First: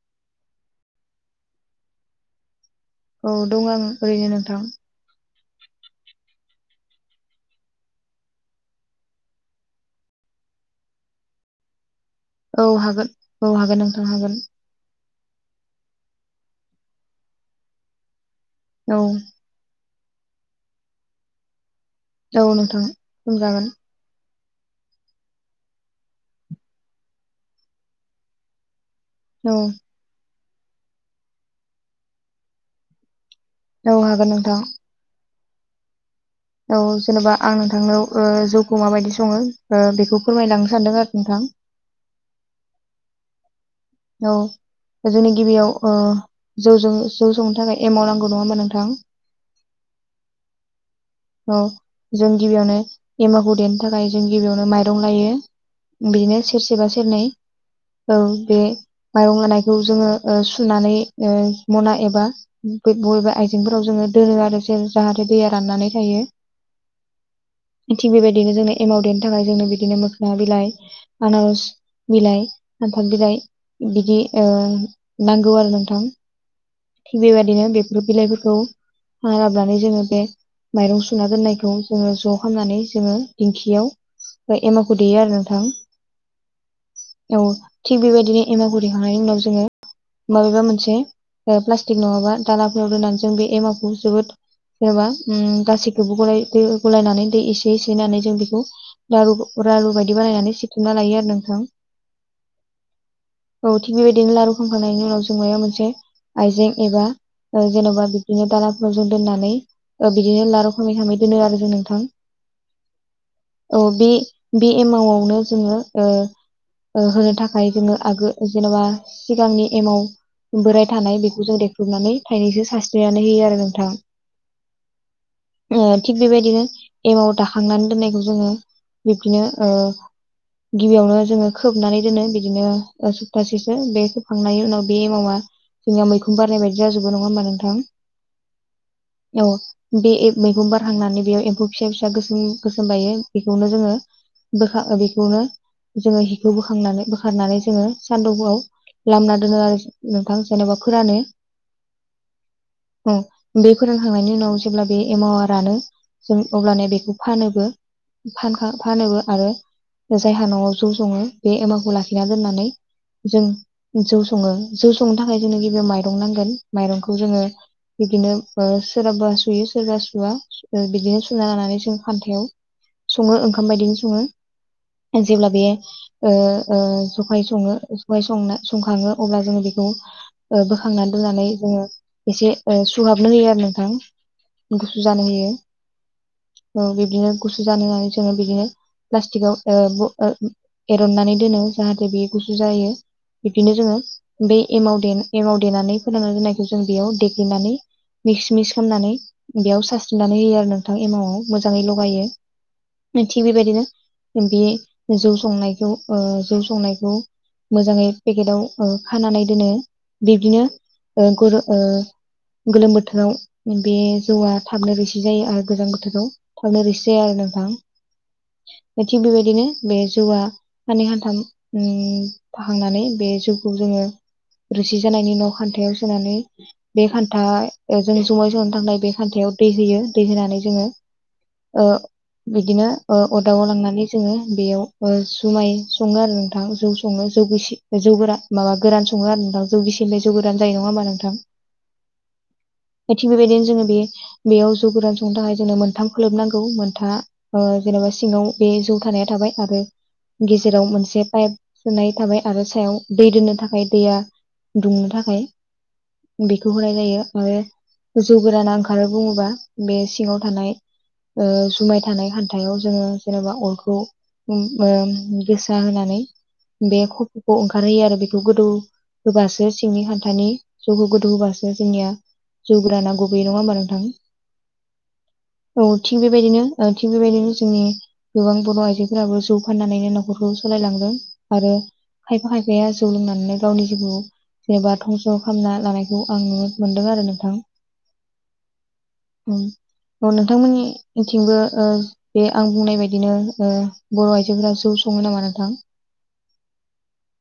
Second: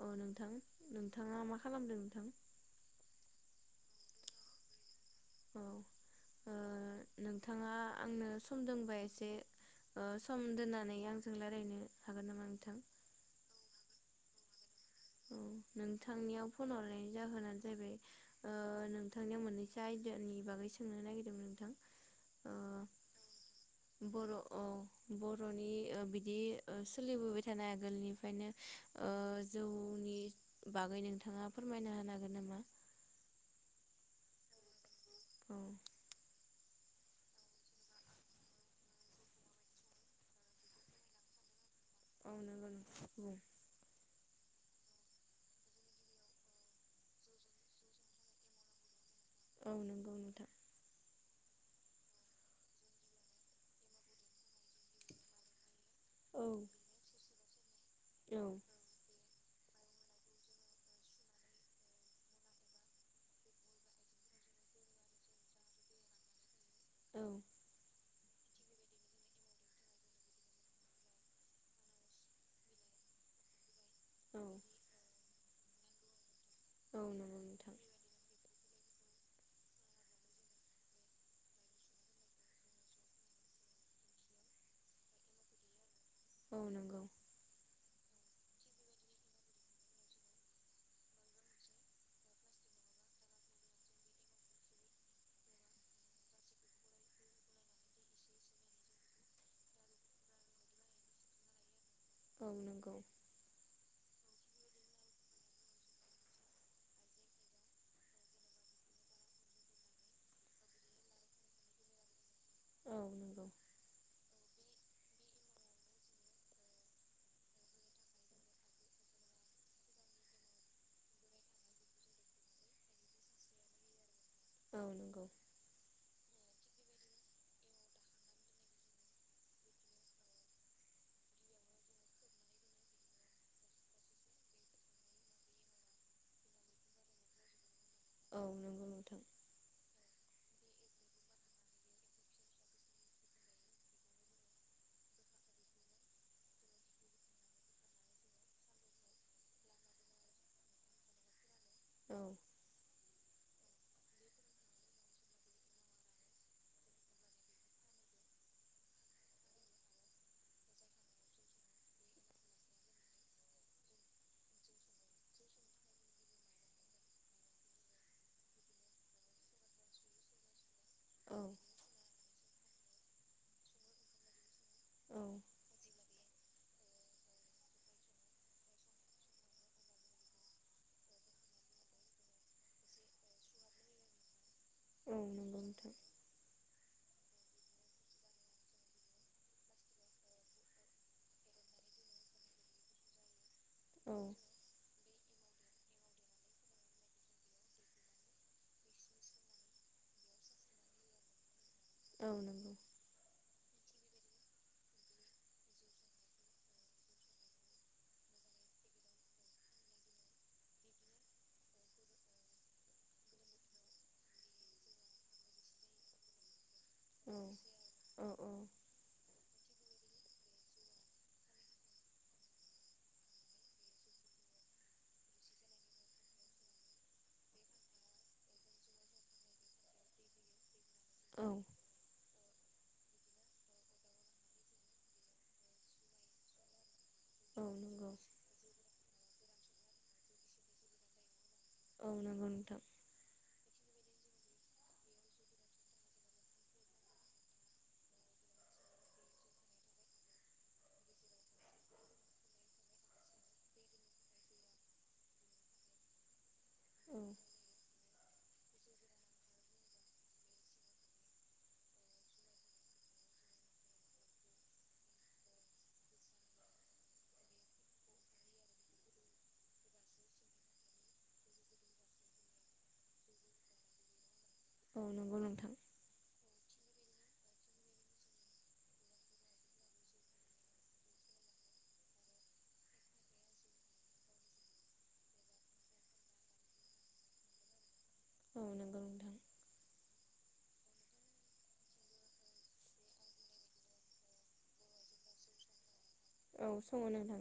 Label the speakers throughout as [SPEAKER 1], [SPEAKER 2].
[SPEAKER 1] अ नोंथां नोंथाङा मा खालामदों नोंथां?
[SPEAKER 2] औ दं आं ओरैनो नोंथां।
[SPEAKER 1] औ ओ नोंथाङा आंनो सम दंबा एसे ओ सम दोननानै आंजों रायलायनो हागोन नामा
[SPEAKER 2] औ
[SPEAKER 1] नोंथां?
[SPEAKER 2] हागोन औ हागोन नोंथां हागोन।
[SPEAKER 1] औ नोंथांनियाव फन हरनायनि जाहोनानो जाहैबाय ओ
[SPEAKER 2] औ
[SPEAKER 1] नोंथांनियाव मोनैसो आ भनि बागै सोंनो नागिरदोंमोन नोंथां
[SPEAKER 2] औ
[SPEAKER 1] ओ
[SPEAKER 2] नोंथां बुंजागोन।
[SPEAKER 1] बर' औ बरनि ओ बिदि ओ सोलिबोबाय थानाय आगोलनिफ्रायनो ओ
[SPEAKER 2] औ
[SPEAKER 1] जौनि बागै नोंथाङा फोरमायना होनो हागोन नामा?
[SPEAKER 2] औ हागोन नोंथां
[SPEAKER 1] औ
[SPEAKER 2] औ जेनबा आं नोंथांनाव ओ जौखौ माबायदि सङो ओ बेखौ फोरमायलांनो सानदों आरो नोंथां।
[SPEAKER 1] औ नंगौ नोंथां बुं
[SPEAKER 2] औ जोंनि गिबियाव ओ जौजों जौ संनो थाखाय एमाव नांगौ नङा होमबा नोंथां?
[SPEAKER 1] औ नंगौ नोंथां
[SPEAKER 2] औ जों गिबियावनो एमावखौ देनो थाखाय जों गिबियावनो माइरं लायो
[SPEAKER 1] औ
[SPEAKER 2] बिदिनो सेरसेबा सेरनै औ बे। माइरं लानायखौ जोङो ओ सुनानै ओ मना एबा बबेबा आइजेंफोराव जोङो दोनो आरो जेन जाहाथे दैया राननानै थायो।
[SPEAKER 1] औ
[SPEAKER 2] थि बेबाय दिनो जोंनो एमाव देनो थाखाय जोंनो बिदिनो मोखना बिलाइ, आनारस बिलाइ, सानफाल बिलाइ बिदि
[SPEAKER 1] औ
[SPEAKER 2] ओ नांगौ आरो नोंथां।
[SPEAKER 1] औ
[SPEAKER 2] थिग
[SPEAKER 1] नंगौ
[SPEAKER 2] बेबायदिनो
[SPEAKER 1] नोंथां
[SPEAKER 2] बेफोर बिलाइफोरखौ [unintelligible] जोङो बे माइरं सुना दोननायखौ जोङो ज' खामनानै जोङो दिंखियाव एमावखौ देयो आरो नोंथां।
[SPEAKER 1] औ नोंगौ।
[SPEAKER 2] औ थिग बेबायदिनो एमावखौ देखांनायनि उनाव जोङो माबेबा मोनसे ओ प्लास्टिक नङाबा दालाफोराव दोननानै जों बे एमावखौ जोबोद जेनबा ओ गासैखौबो गलाय दै गलायनानै दै एसे एसे होननानै जों बिखौ लारु रारु बायदि बानायनानै सिथुमना लायो आरो नोंथां।
[SPEAKER 1] औ नोंगौ।
[SPEAKER 2] औ थिग बेबायदिनो लारु खामखांनायनि उनाव जों मायाव मोनसे आइजें एबा ओ जेनबा बिदिनो दालाफोराव जों दोननानै ओ बिदिनो लारु खामै खामै दोनो आरो जों नोंथां।
[SPEAKER 1] औ नंगौ
[SPEAKER 2] अ बि बि एमावआवनो जोङो ओ ओ होनो थाखाय जोङो आगो जेनेबा सिगांनि एमाव बोराय थानाय बेखौ जों देख्रुबनानै थाइनैसो सानस्रिनानै होयो आरो नोंथां।
[SPEAKER 1] औ नंगौ
[SPEAKER 2] ओ थिग बेबायदिनो एमाव दाखांनानै दोननायखौ जोङो बिब्दिनो ओ गिबियावनो जोङो खोबनानै दोनो बिदिनो ओ सप्तासेसो बे खोबखांनायनि उनाव बे एमावा जोंनिया मैखं बारनाय बायदि जाजोबो नङा होमबा नोंथां?
[SPEAKER 1] औ नंगौ नोंथां
[SPEAKER 2] औ बे ए मैगं बारहांनानै बेयाव एम्फौ फिसा-फिसा गोसोम-गोसोम बायो बेखौनो जोङो बोखा बेखौनो जोङो हिखौ बोखांनानै बोखारनानै जोङो सानदौफुआव लामना दोनो आरो नोंथां जेनेबा फोरानो।
[SPEAKER 1] औ।
[SPEAKER 2] औ बे फोरानखांनायनि उनाव जेब्ला बे एमावा रानो जों अब्लानिया बेखौ फानोबो फानखां फानोबो आरो जायहा नआव जौ संङो बे एमावखौ लाखिना दोनानै जों जौ सङो जौ संनो थाखाय जोंनो गिबियाव माइरं नांगोन माइरंखौ जोङो बिदिनो ओ सोरहाबा सुयो सोरबा सुवा बिदिनो
[SPEAKER 1] औ
[SPEAKER 2] सुना लानानै जों खान्थायाव सङो ओंखाम बायदिनो सङो।
[SPEAKER 1] औ
[SPEAKER 2] जेब्ला बेयो ओ ओ जखाय सङो जखाय संना संखाङो अब्ला जोङो बेखौ ओ बोखांना दोननानै जोङो एसे ओ सुहाबनो होयो आरो नोंथां। गुसु
[SPEAKER 1] औ
[SPEAKER 2] जानो होयो।
[SPEAKER 1] नंगौ नोंथां
[SPEAKER 2] औ बिबदिनो गुसु जानो होननानै जोङो बिदिनो प्लास्टिकाव ओ ब ओ एरननानै दोनो। जाहाथे बे गुसु जायो। बिदिनो जोङो
[SPEAKER 1] औ
[SPEAKER 2] बे एमाव देनो एमाव देनानै फोरानना दोननायखौ जों बेयाव देग्लिनानै मिस-मिस खामनानै बेयाव सारस्रिनानै होयो आरो नोंथां एमावआव। मोजाङै लगायो
[SPEAKER 1] औ नंगौ
[SPEAKER 2] मिथि थिग बेबायदिनो बे जौ संनायखौ ओ जौ स संनायखौ मोजाङै पेकेटाव ओ खानानै दोनो बिब्दिनो ओ [unintelligible] ओ गोलोम बोथोराव बे जौआ थाबनो रैसि जायो आरो गोजां बोथोराव थाबनो रिस जाया
[SPEAKER 1] औ
[SPEAKER 2] आरो
[SPEAKER 1] औ औ
[SPEAKER 2] नोथां थिग बेबायदिनो बे जौआ हाननै हान्थाम उम फाहांनानै बे जौखौ जोङो रोसि जानायनि उनाव खान्थायाव सोनानै बे खान्था ओ जों जुमाय संनानै थांनाय बे खान्थायाव दै होयो दै होनानै जोङो
[SPEAKER 1] औ
[SPEAKER 2] ओ बिदिनो ओ अरदाबाव लांनानै जोङो बेयाव ओ जुमाय सङो आरो थां जौ स सङो जौ रोसि
[SPEAKER 1] नंगौ
[SPEAKER 2] जौ गोरा माबा गोरान सङो आरो नोंथां जौ गिसि ओमफाय जौ गोरान जायो नङा हमबा नोंथां?
[SPEAKER 1] औ नंगौ नोंथां औ
[SPEAKER 2] थिग बेबायदिनो जोङो बेयो बेयाव जौ गोरान संनो थाखाय जोंनो मोनथाम खोलोब नांगौ मोनथा ओ जेनेबा सिङाव बे जौ थानाया थाबाय आरो गेजेराव मोनसे पाइप सोनाय थाबाय आरो सायाव दै दोननो थाखाय दैया दुंनो थाखाय बे दुं होननाय जायो आरो जौ गोराना ओंखारो बुङोबा बे सिङाव थानाय ओ जुमाय थानाय हान्थायाव जोङो जेनेबा अरखौ उम ओम गोसा होनानै बे खफ'खौ ओंखारहोयो आरो बेखौ गोदौ होबासो सिंनि खान्थानि जौखौ गोदौ होबासो जोंनिया जौ गोराना गबोयो नङा होमबा नोंथां?
[SPEAKER 1] औ नंगौ नोंथां
[SPEAKER 2] औ थिग बेबायदिनो ओ थिग बेबायदिनो जोंनि गोबां बर' आइजोफोराबो जौ फाननानैनो न'खरखौ सालायलांदों। आरो खायफा खायफाया जौ लोंनानैनो गावनि जिउखौ जेनेबा धंस' खामना लानायखौ आं नुनो मोनदों आरो नोंथां।
[SPEAKER 1] औ नंगौ नोंथां
[SPEAKER 2] औ औ नोंथांमोननिथिंबो ओ बे आं बुंनाय बायदिनो ओ बर' आइजोफोरा जौ सङो नामा नोंथां?
[SPEAKER 1] औ सङो नोंथां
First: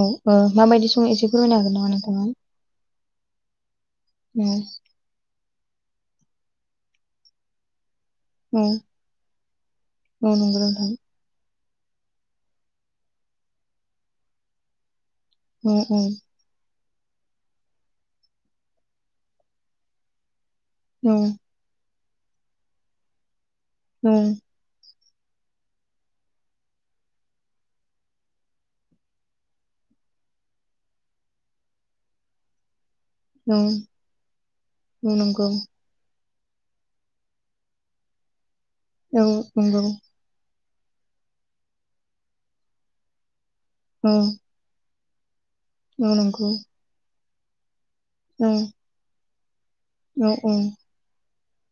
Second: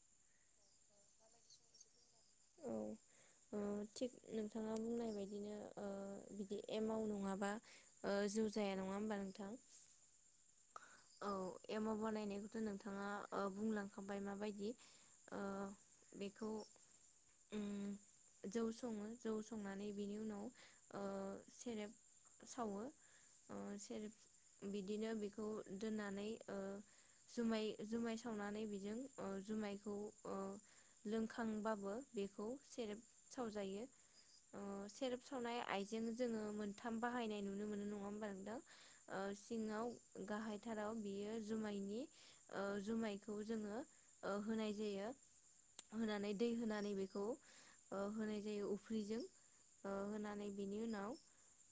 [SPEAKER 2] औ ओ माबायदि सङो एसे फोरमायनो हागोन नामा नोंथाङा?
[SPEAKER 1] औ ओ थिग
[SPEAKER 2] औ
[SPEAKER 1] नोंथाङा बुंनाय बायदिनो ओ बिदि एमाव नङाबा ओ जौ
[SPEAKER 2] औ
[SPEAKER 1] जाया नङा होमबा नोंथां?
[SPEAKER 2] औ नंगौ नोंथां
[SPEAKER 1] औ एमाव बानायनायखौथ' नोंथाङा ओ बुंलांखाबाय माबायदि ओ
[SPEAKER 2] उम उम
[SPEAKER 1] बेखौ उम जौ सङो जौ संनानै बिनि उनाव
[SPEAKER 2] औ
[SPEAKER 1] एब सावो अ सेरेब
[SPEAKER 2] औ
[SPEAKER 1] बिदि बिदिनो बेखौ दोननानै ओ जुमाय जुमाय सावनानै बेजों जुमायखौ लोंखांबाबो बेखौ सेरेब
[SPEAKER 2] औ
[SPEAKER 1] सावजायो
[SPEAKER 2] औ
[SPEAKER 1] सेरेप
[SPEAKER 2] नंगौ
[SPEAKER 1] सावनाय आइजें जोङो मोनथाम बाहायनाय नुनो मोनो नङा होमबा
[SPEAKER 2] औ
[SPEAKER 1] नोंदां
[SPEAKER 2] नंगौ
[SPEAKER 1] सिङाव गाहाय फोथाराव बियो जुमायनि जुमायखौ जोङो
[SPEAKER 2] औ
[SPEAKER 1] होनाय जायो
[SPEAKER 2] औ
[SPEAKER 1] होनानै दै
[SPEAKER 2] नंगौ
[SPEAKER 1] होनानै बेखौ होनाय
[SPEAKER 2] औ
[SPEAKER 1] जायो उफ्रिजों ओ
[SPEAKER 2] औ
[SPEAKER 1] होनानै बिनि उनाव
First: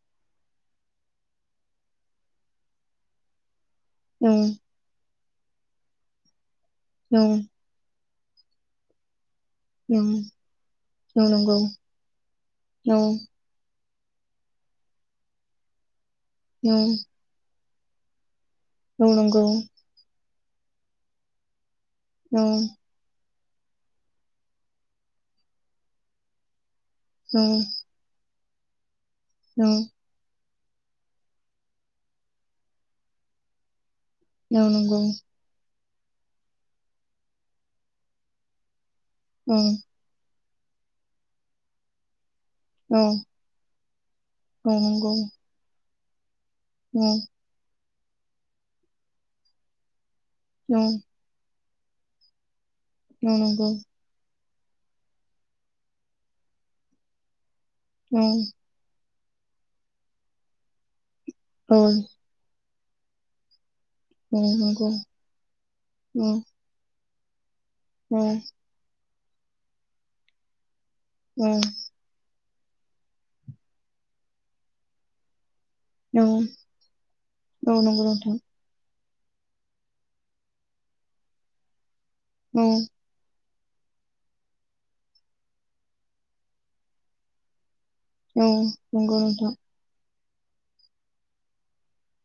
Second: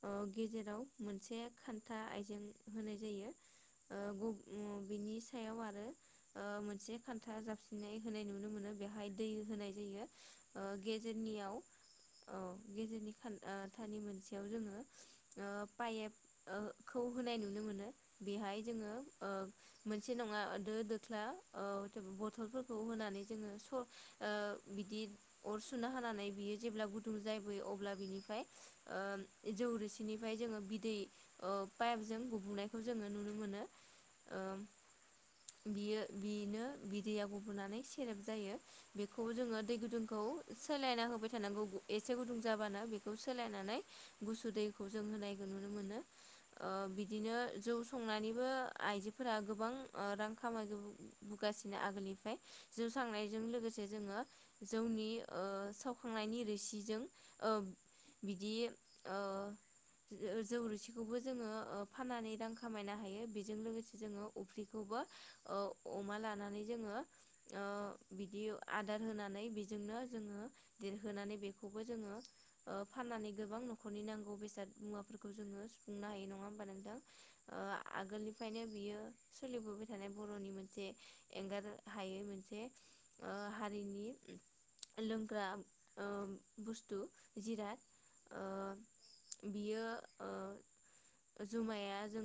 [SPEAKER 1] ओ गेजेराव मोनसे खान्था आयजें होनाय जायो। ओ गुब
[SPEAKER 2] औ
[SPEAKER 1] बिनि एसे सायाव आरो ओ मोन मोनसे खान्था जाबसिननाय होनाय नुनो मोनो बेहाय दै होनाय
[SPEAKER 2] औ
[SPEAKER 1] जायो ओ
[SPEAKER 2] औ
[SPEAKER 1] गेजेरनियाव
[SPEAKER 2] नंगौ
[SPEAKER 1] अ
[SPEAKER 2] औ
[SPEAKER 1] गेजेरनि ओ ख'थानि मोनसेयाव जोङो ओ पाइप ओ
[SPEAKER 2] औ
[SPEAKER 1] खौ होनाय नुनो मोनो बिहाय जोङो
[SPEAKER 2] औ
[SPEAKER 1] ओ
[SPEAKER 2] नंगौ
[SPEAKER 1] मोनसे नङा दो दोख्ला
[SPEAKER 2] औ
[SPEAKER 1] बथलफोरखौ होनानै। ओ जोङो स' बिदि अर सुना होनानै बियो जेब्ला गुदुं
[SPEAKER 2] औ
[SPEAKER 1] जायबोयो अब्ला बिनिफ्राय ओ जौरोसिनिफ्राय जोङो बिदै ओ पाइपजों गुबुनायखौ जोङो नुनो मोनो ओ
[SPEAKER 2] औ नंगौ
[SPEAKER 1] बियो बिनो बिदैया गुबुनानै सेरेब जायो। बेखौ जोङो दै गुदुंखौ सोलायना होबाय थानांगौ एसे गुदुं जाबानो
[SPEAKER 2] औ
[SPEAKER 1] बेखौ सोलायनानै गुसु
[SPEAKER 2] औ
[SPEAKER 1] दैखौ जों
[SPEAKER 2] नंगौ
[SPEAKER 1] होनायखौ नुनो मोनो। ओ
[SPEAKER 2] औ
[SPEAKER 1] बिदिनो जौ सं संनानैबो आइजोफोरा गोबां ओ रां खामाय
[SPEAKER 2] औ
[SPEAKER 1] बु- बुगासिनो बिदिनो आगोलनिफ्राय जौ
[SPEAKER 2] औ
[SPEAKER 1] संनायजों
[SPEAKER 2] नंगौ
[SPEAKER 1] लोगोसे जोङो जौनि ओ सावखांनायनि रोसिजों ओ
[SPEAKER 2] औ
[SPEAKER 1] बिदि ओ जौ-जौरोसि बेखौबो जोङो ओ
[SPEAKER 2] औ
[SPEAKER 1] फनानै रां खामायनो हायो बेजों लोगोसे जोङो
[SPEAKER 2] औ नंगौ
[SPEAKER 1] अफ्रिखौबो ओ अमा
[SPEAKER 2] औ
[SPEAKER 1] लानानै जोङो ओ
[SPEAKER 2] औ
[SPEAKER 1] बिदि आदाद होनानै बेजोंनो जोङो देरहोनानै
[SPEAKER 2] औ
[SPEAKER 1] बेखौबो जोङो ओ फाननानै गोबां न'खरनि नांगौ बेसाद मुवाफोरखौ जोङो खुंनोहायो नंआ होनबा नोंथां। ओ
[SPEAKER 2] औ नंगौ नोंथां।
[SPEAKER 1] आगोलनिफ्रायनो बियो सोलिबोबाय थानाय बर'नि मोनसे एंगार हायोय मोनसे
[SPEAKER 2] औ
[SPEAKER 1] ओ हा जोंनि लोंग्रा ओ बुस्थु जिराद ओ
[SPEAKER 2] औ नंगौ नोंथां।
[SPEAKER 1] बियो ओ जुमाया जों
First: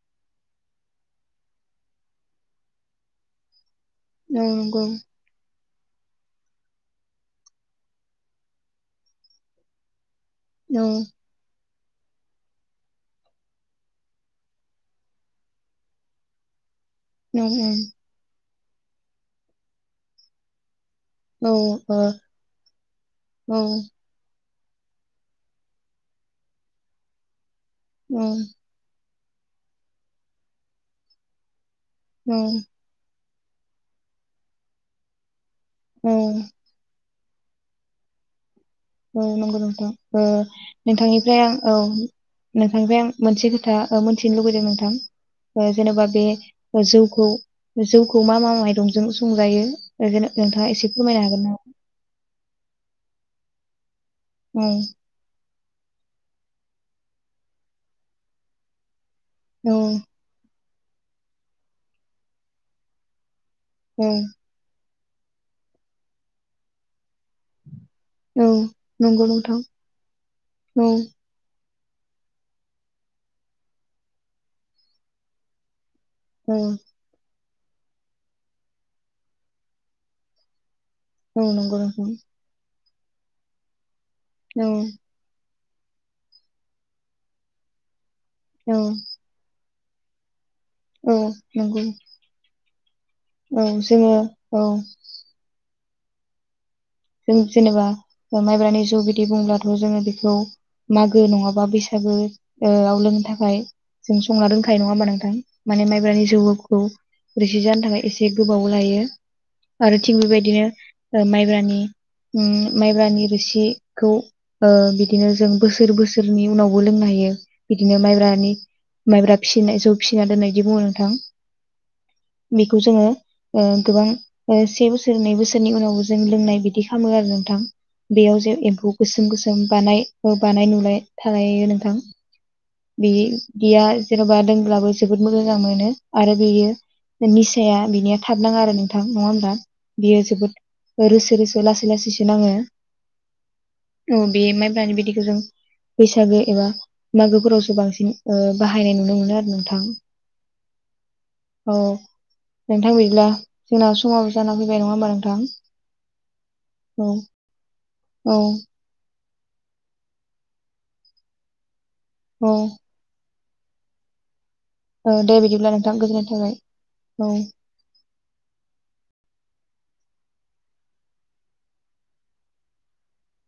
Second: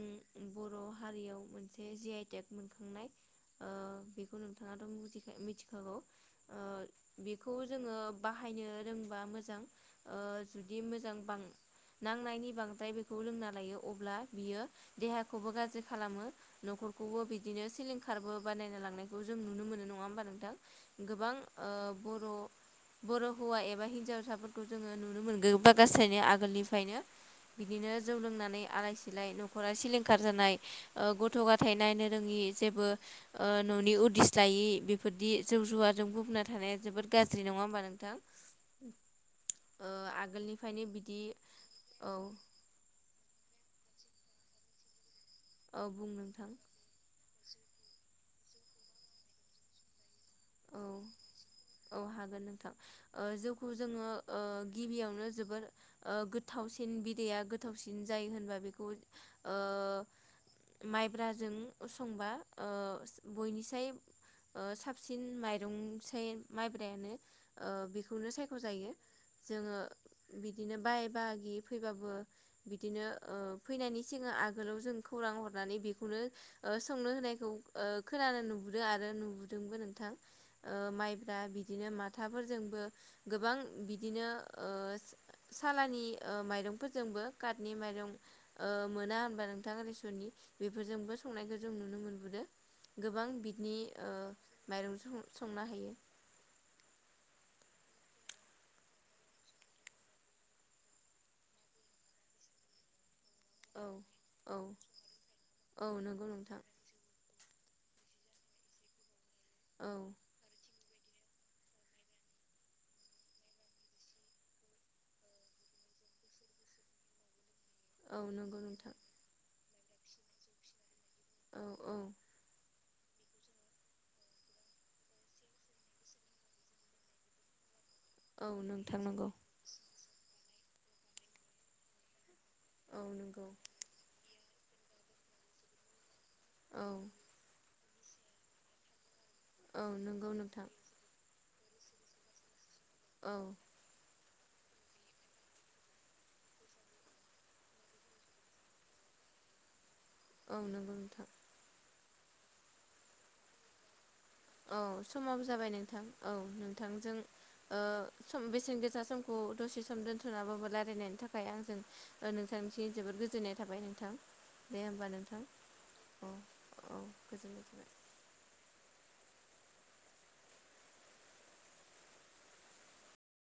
[SPEAKER 1] बर' हारियाव मोनसे जि आइटेक मोनखांनाय। ओ बेखौ
[SPEAKER 2] औ
[SPEAKER 1] नोंथाङाथ'
[SPEAKER 2] नंगौ
[SPEAKER 1] मुथिखायो मिथि खागौ ओ बेखौ जोङो बाहायनो रोंबा मोजां। ओ जुदि
[SPEAKER 2] औ
[SPEAKER 1] मोजां बां नांनायनि बांद्राय बेखौ लोंना लायो अब्ला बियो देहाखौबो गाज्रि खालामो। न'खरखौबो
[SPEAKER 2] औ
[SPEAKER 1] बिदिनो सिलिंखारबो बानायना लांनायखौ जों नुनो मोनो नङा होमबा नोंथां? गोबां ओ बर' बर' हौवा एबा हिनजावसाफोर खौ जोङो नुनो मोनगो गासैनो आगोलनिफ्रायनो। बिदिनो जौ
[SPEAKER 2] औ
[SPEAKER 1] लोंनानै आलााय सिलाय न' खरा सिलिंखार जानाय ओ गथ' ग थाइ नायनो
[SPEAKER 2] औ
[SPEAKER 1] रोङि जेबो ओ न'नि उदिस लायै बेफोरदि जौ जुवाजों
[SPEAKER 2] औ
[SPEAKER 1] बुंना थानाया जोबोद गाज्रि नङा होमबा नोंथां?
[SPEAKER 2] औ नंगौ नोंथां ओ
[SPEAKER 1] आगोलनिफ्रायनो बिदि
[SPEAKER 2] नोंथांनिफ्राय आं औ नोंथांनिफ्राय आं मोनसे खोथा ओ मोनथिनो लुुबैदों नोंथां? ओ
[SPEAKER 1] औ
[SPEAKER 2] जेनेबा
[SPEAKER 1] बुं
[SPEAKER 2] बे
[SPEAKER 1] नोंथां
[SPEAKER 2] जौखौ जौ खौ मा मा माइरंजों संजायो एखोनो नोंथाङा
[SPEAKER 1] औ
[SPEAKER 2] एसे फोरमायनो हागोन नामा?
[SPEAKER 1] औ हागोन नोंथां। ओ जौखौ जोङो ओ गिबियावनो जोबोर ओ गोथावसिन बिदैया गोथावसिन जायो होनबा बेखौ ओ
[SPEAKER 2] औ
[SPEAKER 1] माइब्राजों संबा ओ बयनिसाय
[SPEAKER 2] औ
[SPEAKER 1] ओ सा सिन माइरंसाय माइब्रायानो ओ बि खौनो
[SPEAKER 2] औ
[SPEAKER 1] सायख'जायो
[SPEAKER 2] नंगौ नोंथां
[SPEAKER 1] जोङो बिदिनो
[SPEAKER 2] औ
[SPEAKER 1] बाय बाहागि फैबाबो बिदिनो ओ फैनायनि सिगां आगोलाव जों खौरां हरनानै बे खौनो
[SPEAKER 2] औ
[SPEAKER 1] संनो होनायखौ ओ खोनानो नुबोदों आरो नुबोदोंबो नों थां। ओ माइब्रा
[SPEAKER 2] औ नंगौ
[SPEAKER 1] बिदिनो
[SPEAKER 2] नोंथां
[SPEAKER 1] माथाफोरजोंबो गोबां बि बिदिनो
[SPEAKER 2] औ
[SPEAKER 1] ओ सालानि ओ माइरंफोरजोंबो काटनि माइरं ओ
[SPEAKER 2] औ
[SPEAKER 1] मोना होनबा नों थां रेसननि। बेफोरजोंबो
[SPEAKER 2] औ
[SPEAKER 1] संनायखौ जों
[SPEAKER 2] नंगौ
[SPEAKER 1] नुनो मोनबोदो। गोबां
[SPEAKER 2] औ
[SPEAKER 1] बिनि ओ
[SPEAKER 2] जोङो औ
[SPEAKER 1] माइरं स-संना हायो।
[SPEAKER 2] जों जेनेबा माइब्रानि जौ बिदि बुंब्लाथ' जोङो बेखौ मागो नङाबा बैसागो ओ आव लोंनो थाखा य
[SPEAKER 1] औ
[SPEAKER 2] जों संना
[SPEAKER 1] औ
[SPEAKER 2] दोनखायो नङा होमबा नोंथां
[SPEAKER 1] औ
[SPEAKER 2] माने
[SPEAKER 1] नंगौ
[SPEAKER 2] माइब्रानि
[SPEAKER 1] नोंथां
[SPEAKER 2] जौखौ रोसि जानो थाखाय एसे गोबाव लायो।
[SPEAKER 1] औ
[SPEAKER 2] आरो थिग बेबायदिनो माइब्रानि ओम माइब्रानि रोसिखौ ओ बिदिनो जों बोसोर बोसोरनि उनावबो लोंनो हायो। बिदिनो
[SPEAKER 1] औ
[SPEAKER 2] माइब्रानि
[SPEAKER 1] नंगौ नोंथां
[SPEAKER 2] माइब्रा फि नाय जौ फिसिना दोननाय इदि बुङो नोंथां।
[SPEAKER 1] औ औ।
[SPEAKER 2] खौ जोङो ओ गोबां ओ से बोसोर नै बोसोरनि उनावबो जों लोंनाय बिदि खामो आरो नोंथां। बेयाव
[SPEAKER 1] औ
[SPEAKER 2] जे एम्फौ
[SPEAKER 1] नोंथां
[SPEAKER 2] गोसोम
[SPEAKER 1] नंगौ
[SPEAKER 2] गोसोम बानाय [unintelligible] बानाय नुलाय थायो नोंथां
[SPEAKER 1] औ नंगौ
[SPEAKER 2] बेदिया जेनबा दों ब्लाबो जोबोद मोजां मोनो। आरो
[SPEAKER 1] औ
[SPEAKER 2] बेयो निसाया बिनिया थाब नाङा आरो नोंथां नङा होमबा
[SPEAKER 1] औ
[SPEAKER 2] बियो
[SPEAKER 1] नंगौ
[SPEAKER 2] जोबोद
[SPEAKER 1] नोंथां
[SPEAKER 2] ओ रोस लासै लासैसो नाङो
[SPEAKER 1] औ
[SPEAKER 2] औ बे माइब्रानि बिदैखौ जों बैसागो एबा मागोफोरावसो बांसिन ओ बाहायनाय नुनो मोनो आरो नोंथां
[SPEAKER 1] औ नोंगौ नोंथां
[SPEAKER 2] औ नोंथां बिदिब्ला जोंना स समाबो जाना फैबाय नङा
[SPEAKER 1] औ
[SPEAKER 2] होमबा नोंथां
[SPEAKER 1] समाबो जाबाय नोंथां औ
[SPEAKER 2] औ
[SPEAKER 1] नोंथांजों ओ
[SPEAKER 2] औ
[SPEAKER 1] सम बेसेन गोसा समखौ दसे सम दोन्थनाबाबो रायलायनायनि थाखाय आंजों ओ
[SPEAKER 2] औ
[SPEAKER 1] नोंथांनिसिम जोबोद गोजोननाय थाबाय नोंथां दे होमबा
[SPEAKER 2] औ दे
[SPEAKER 1] नोंथां
[SPEAKER 2] बिदिब्ला नोंथां गोजोननाय
[SPEAKER 1] औ
[SPEAKER 2] थाबाय
[SPEAKER 1] औ गोजोन्नाय थाबाय